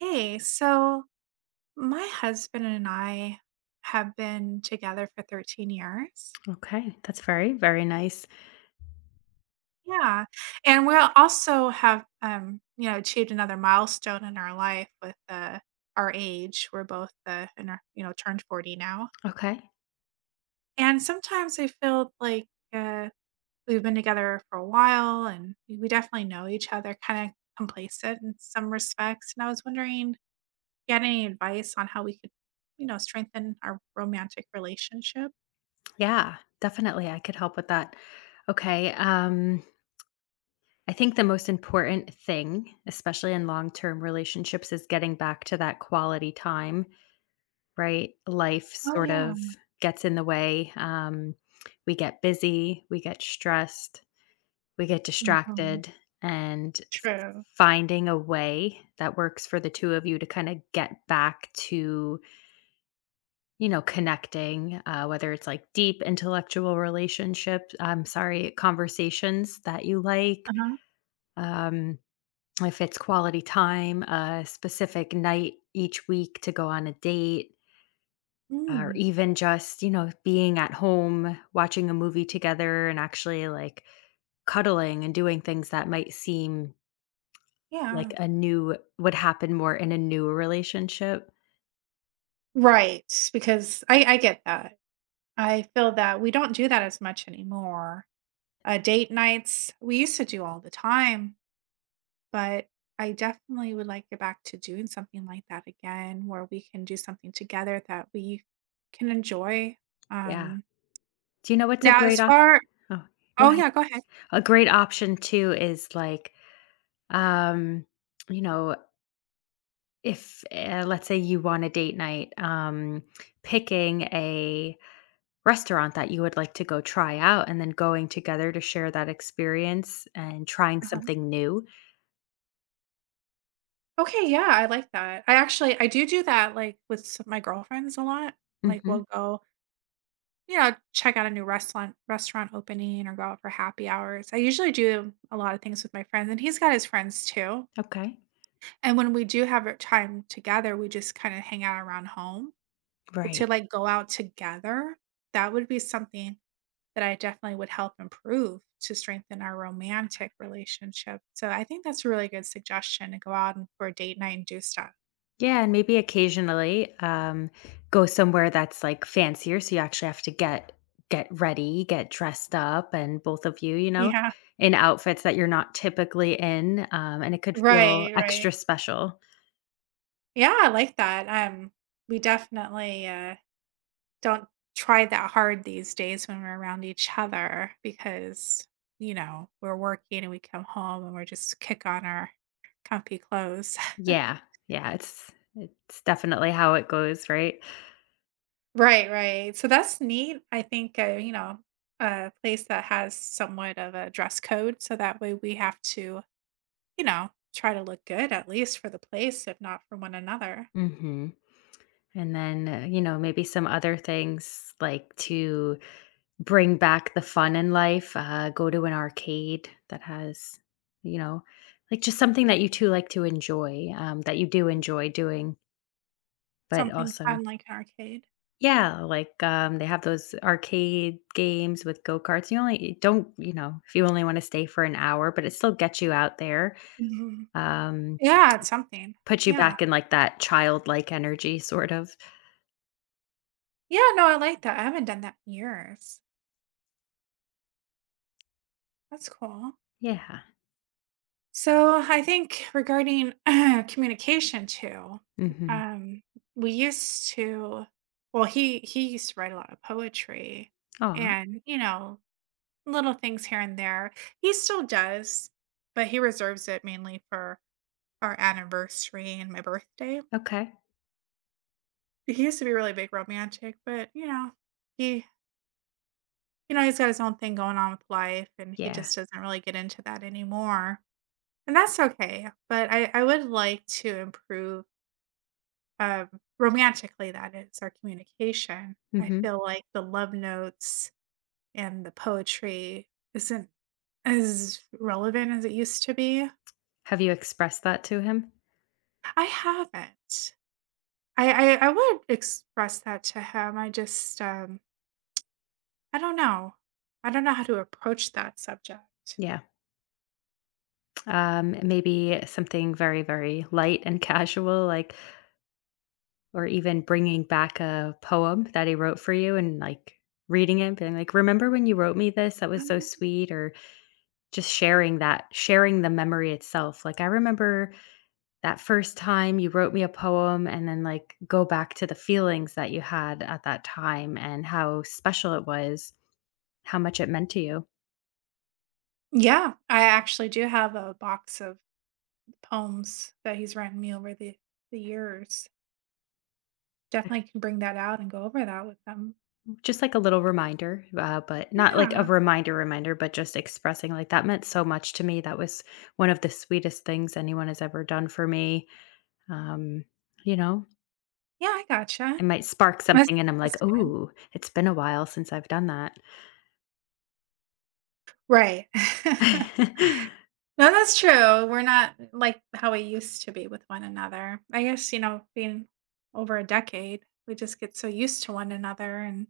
Hey, so my husband and I have been together for 13 years. Okay, that's very, very nice. Yeah. And we also have achieved another milestone in our life with our age. We're both in our turned 40 now. Okay. And sometimes I feel like uh we've been together for a while and we definitely know each other, kind of complacent in some respects. And I was wondering, get any advice on how we could, you know, strengthen our romantic relationship? Yeah, definitely I could help with that. Okay, I think the most important thing, especially in long-term relationships, is getting back to that quality time, right? Life Oh, sort yeah. of gets in the way. We get busy, we get stressed, we get Mhm. distracted, and True. finding a way that works for the two of you to kind of get back to connecting, whether it's like deep intellectual relationships, I'm sorry, conversations that you like, Uh-huh. um, if it's quality time, a specific night each week to go on a date, or Mm, even just, you know, being at home, watching a movie together and actually like cuddling and doing things that might seem yeah. like a new would happen more in a new relationship. Right, because I get that. I feel that we don't do that as much anymore. Date nights, we used to do all the time, but I definitely would like to get back to doing something like that again, where we can do something together that we can enjoy. Yeah. Um, Do you know what's a now as great far. oh, go Oh, ahead. yeah, go ahead. A great option too is like um you know if let's say you want a date night, picking a restaurant that you would like to go try out, and then going together to share that experience and trying Uh-huh. something new. Okay, yeah, I like that. I actually I do do that, like, with s my girlfriends a lot. Like, Hmm. we'll go. You know, check out a new restaurant opening or go out for happy hours. I usually do a lot of things with my friends, and he's got his friends too. Okay. And when we do have our time together, we just kind of hang out around home. But to Right. like go out together, that would be something that I definitely would help improve to strengthen our romantic relationship. So I think that's a really good suggestion to go out and for a date night and do stuff. Yeah, and maybe occasionally go somewhere that's like fancier, so you actually have to get ready, get dressed up, and both of you, you know, Yeah. in outfits that you're not typically in, and it could feel Right, right. extra special. Yeah, I like that. We definitely don't try that hard these days when we're around each other because, you know, we're working and we come home and we're just kick on our comfy clothes. Yeah, yeah, it's definitely how it goes, right? Right, right. So that's neat. I think, you know, a place that has somewhat of a dress code. So that way we have to, you know, try to look good at least for the place, if not for one another. Mhm. And then, you know, maybe some other things like to bring back the fun in life, go to an arcade that has, you know, like just something that you 2 like to enjoy, that you do enjoy doing, but Something also fun like an arcade. yeah, like, they have those arcade games with go-karts. You don't, you know, if you only wanna stay for an hour, but it still gets you out there. Mhm. Um, Yeah, it's something. put you Yeah. back in, like, that childlike energy, sort of. Yeah. No, I like that. I haven't done that in years. That's cool. Yeah. So I think regarding communication too, Mhm. um, we used to, well, he used to write a lot of poetry, Aw. and you know, little things here and there. He still does, but he reserves it mainly for our anniversary and my birthday. Okay. He used to be really big romantic, but you know, he, you know, he's got his own thing going on with life, and he Yeah. just doesn't really get into that anymore. And that's okay, but I would like to improve. Um, romantically, that is our communication. I Mhm. feel like the love notes and the poetry isn't as relevant as it used to be. Have you expressed that to him? I haven't. I would express that to him. I just I don't know. I don't know how to approach that subject. Yeah. Maybe something very, very light and casual, like, or even bringing back a poem that he wrote for you and, like, reading it, being like, "Remember when you wrote me this? That was so Um, sweet," or just sharing the memory itself, like, "I remember that first time you wrote me a poem," and then, like, go back to the feelings that you had at that time and how special it was, how much it meant to you. Yeah, I actually do have a box of poems that he's written me over the years. Definitely can bring that out and go over that with them. Just like a little reminder, but not like Yeah. a reminder reminder, but just expressing, like, "That meant so much to me. That was one of the sweetest things anyone has ever done for me." Um, you know? Yeah, I gotcha. It might spark That's something and I'm that's like, good. "Ooh, it's been a while since I've done that." Right. No, that's true. We're not like how we used to be with one another. I guess, you know, being over a decade, we just get so used to one another and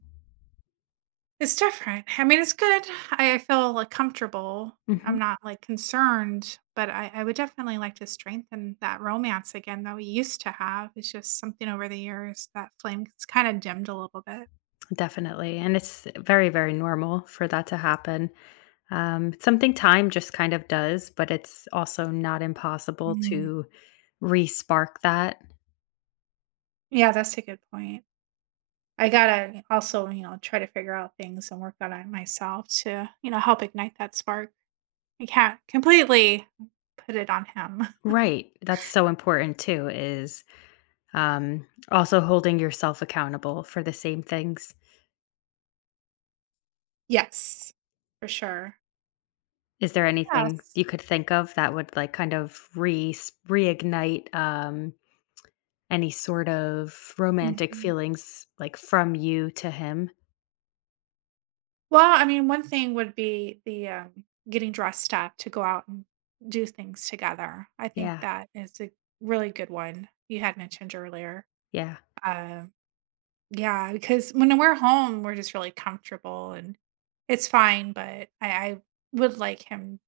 it's different. I mean, it's good. I feel, like, comfortable. I'm Mhm. not, like, concerned, but I would definitely like to strengthen that romance again that we used to have. It's just something over the years that flame it's kinda dimmed a little bit. Definitely, and it's very, very normal for that to happen. Something time just kind of does, but it's also not impossible Mhm. to re-spark that. Yeah, that's a good point. I gotta also, you know, try to figure out things and work on it myself to, you know, help ignite that spark. I can't completely put it on him. Right. That's so important too, is um, also holding yourself accountable for the same things. Yes, for sure. Is there anything Yes. you could think of that would like kind of re reignite, any sort of romantic Mhm. feelings like from you to him? Well, I mean, one thing would be the getting dressed up to go out and do things together. I think Yeah. that is a really good one you had mentioned earlier. Yeah. Uh, yeah, because when we're home, we're just really comfortable and it's fine. But I would like him.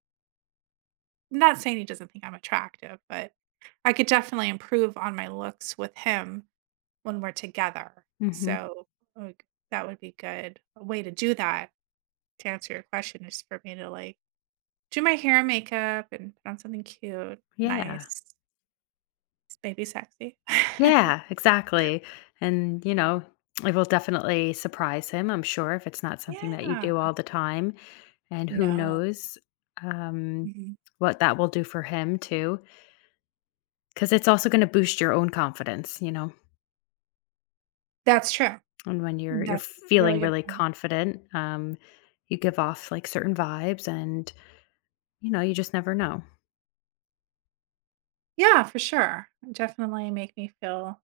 I'm not saying he doesn't think I'm attractive, but I could definitely improve on my looks with him when we're together. Hmm. So like, that would be good. A way to do that, to answer your question, is for me to like do my hair and makeup and put on something cute, Yeah. nice, maybe sexy. Yeah, exactly. And, you know, it will definitely surprise him, I'm sure, if it's not something that you Yeah. do all the time. And who No. knows, um, Mhm. what that will do for him too, because it's also going to boost your own confidence, you know. That's true. And when you're That's a really feeling good really point. confident, you give off like certain vibes, and you know, you just never know. Yeah, for sure. Definitely make me feel,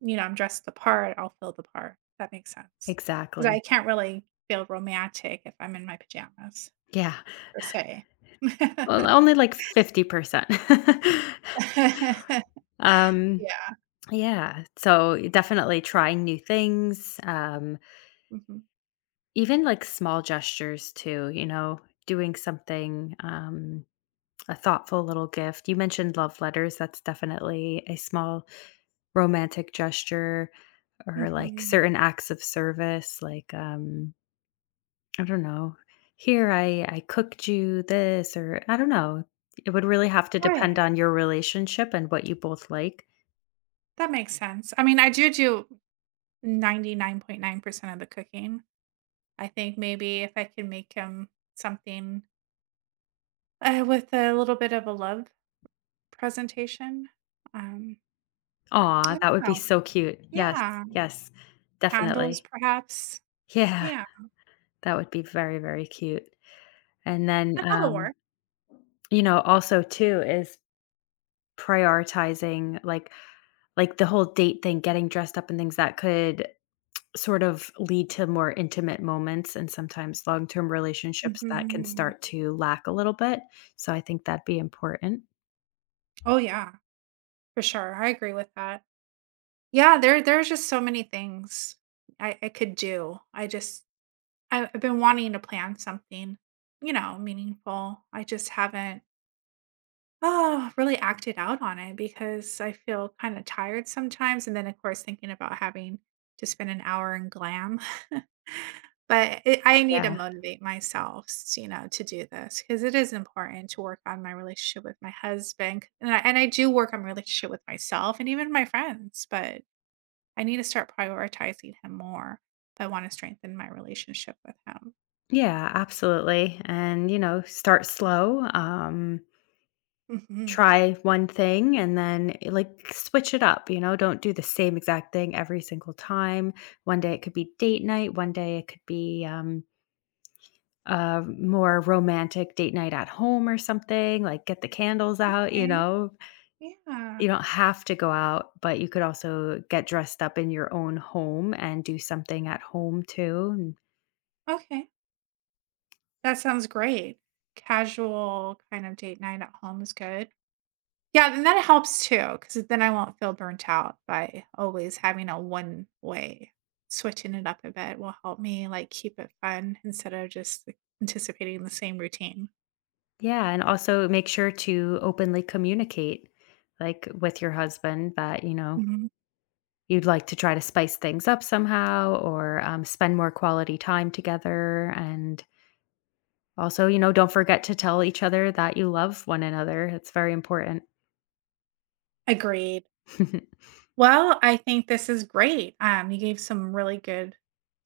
you know, I'm dressed the part, I'll feel the part. That makes sense because I Exactly. can't really feel romantic if I'm in my pajamas Yeah. per se. Well, only like 50%. um, Yeah. Yeah. So definitely trying new things, Mhm. even like small gestures too, you know, doing something, a thoughtful little gift. You mentioned love letters. That's definitely a small romantic gesture, or like Mhm. certain acts of service, like, I don't know, here I cooked you this, or I don't know. It would really have to Right. depend on your relationship and what you both like. That makes sense. I mean, I do do 99.9% of the cooking. I think maybe if I can make him something, with a little bit of a love presentation, um, Aw, I don't that would be know. so cute. Yes, Yeah. yes, Handles, definitely. perhaps? Yeah, Yeah, that would be very, very cute. And then, yeah, that'll work. you know, also too is prioritizing like the whole date thing, getting dressed up and things that could sort of lead to more intimate moments, and sometimes long-term relationships that can Mhm. start to lack a little bit. So I think that'd be important. Oh, yeah, for sure, I agree with that. Yeah, there's just so many things I could do. I just I've been wanting to plan something, you know, meaningful. I just haven't. Oh, really acted out on it because I feel kinda tired sometimes, and then, of course, thinking about having to spend an hour in glam. But it I need Yeah. to motivate myself, s you know, to do this because it is important to work on my relationship with my husband, and I do work on my relationship with myself and even my friends, but I need to start prioritizing him more if I wanna strengthen my relationship with him. Yeah, absolutely. And, you know, start slow. Mhm. Try one thing, and then, eh, like, switch it up, you know, don't do the same exact thing every single time. One day it could be date night, one day it could be, a more romantic date night at home or something, like, get the candles out, you Okay. know? Yeah. You don't have to go out, but you could also get dressed up in your own home and do something at home too, and Okay. That sounds great. Casual kind of date night at home is good. Yeah, then that helps too because then I won't feel burnt out by always having a one way. Switching it up a bit will help me, like, keep it fun instead of just, like, anticipating the same routine. yeah, and also make sure to openly communicate, like, with your husband that, you know, Mhm. you'd like to try to spice things up somehow, or spend more quality time together. And also, you know, don't forget to tell each other that you love one another. It's very important. Agreed. Well, I think this is great. You gave some really good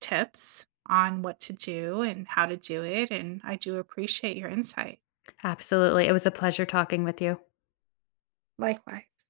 tips on what to do and how to do it, and I do appreciate your insight. Absolutely. It was a pleasure talking with you. Likewise.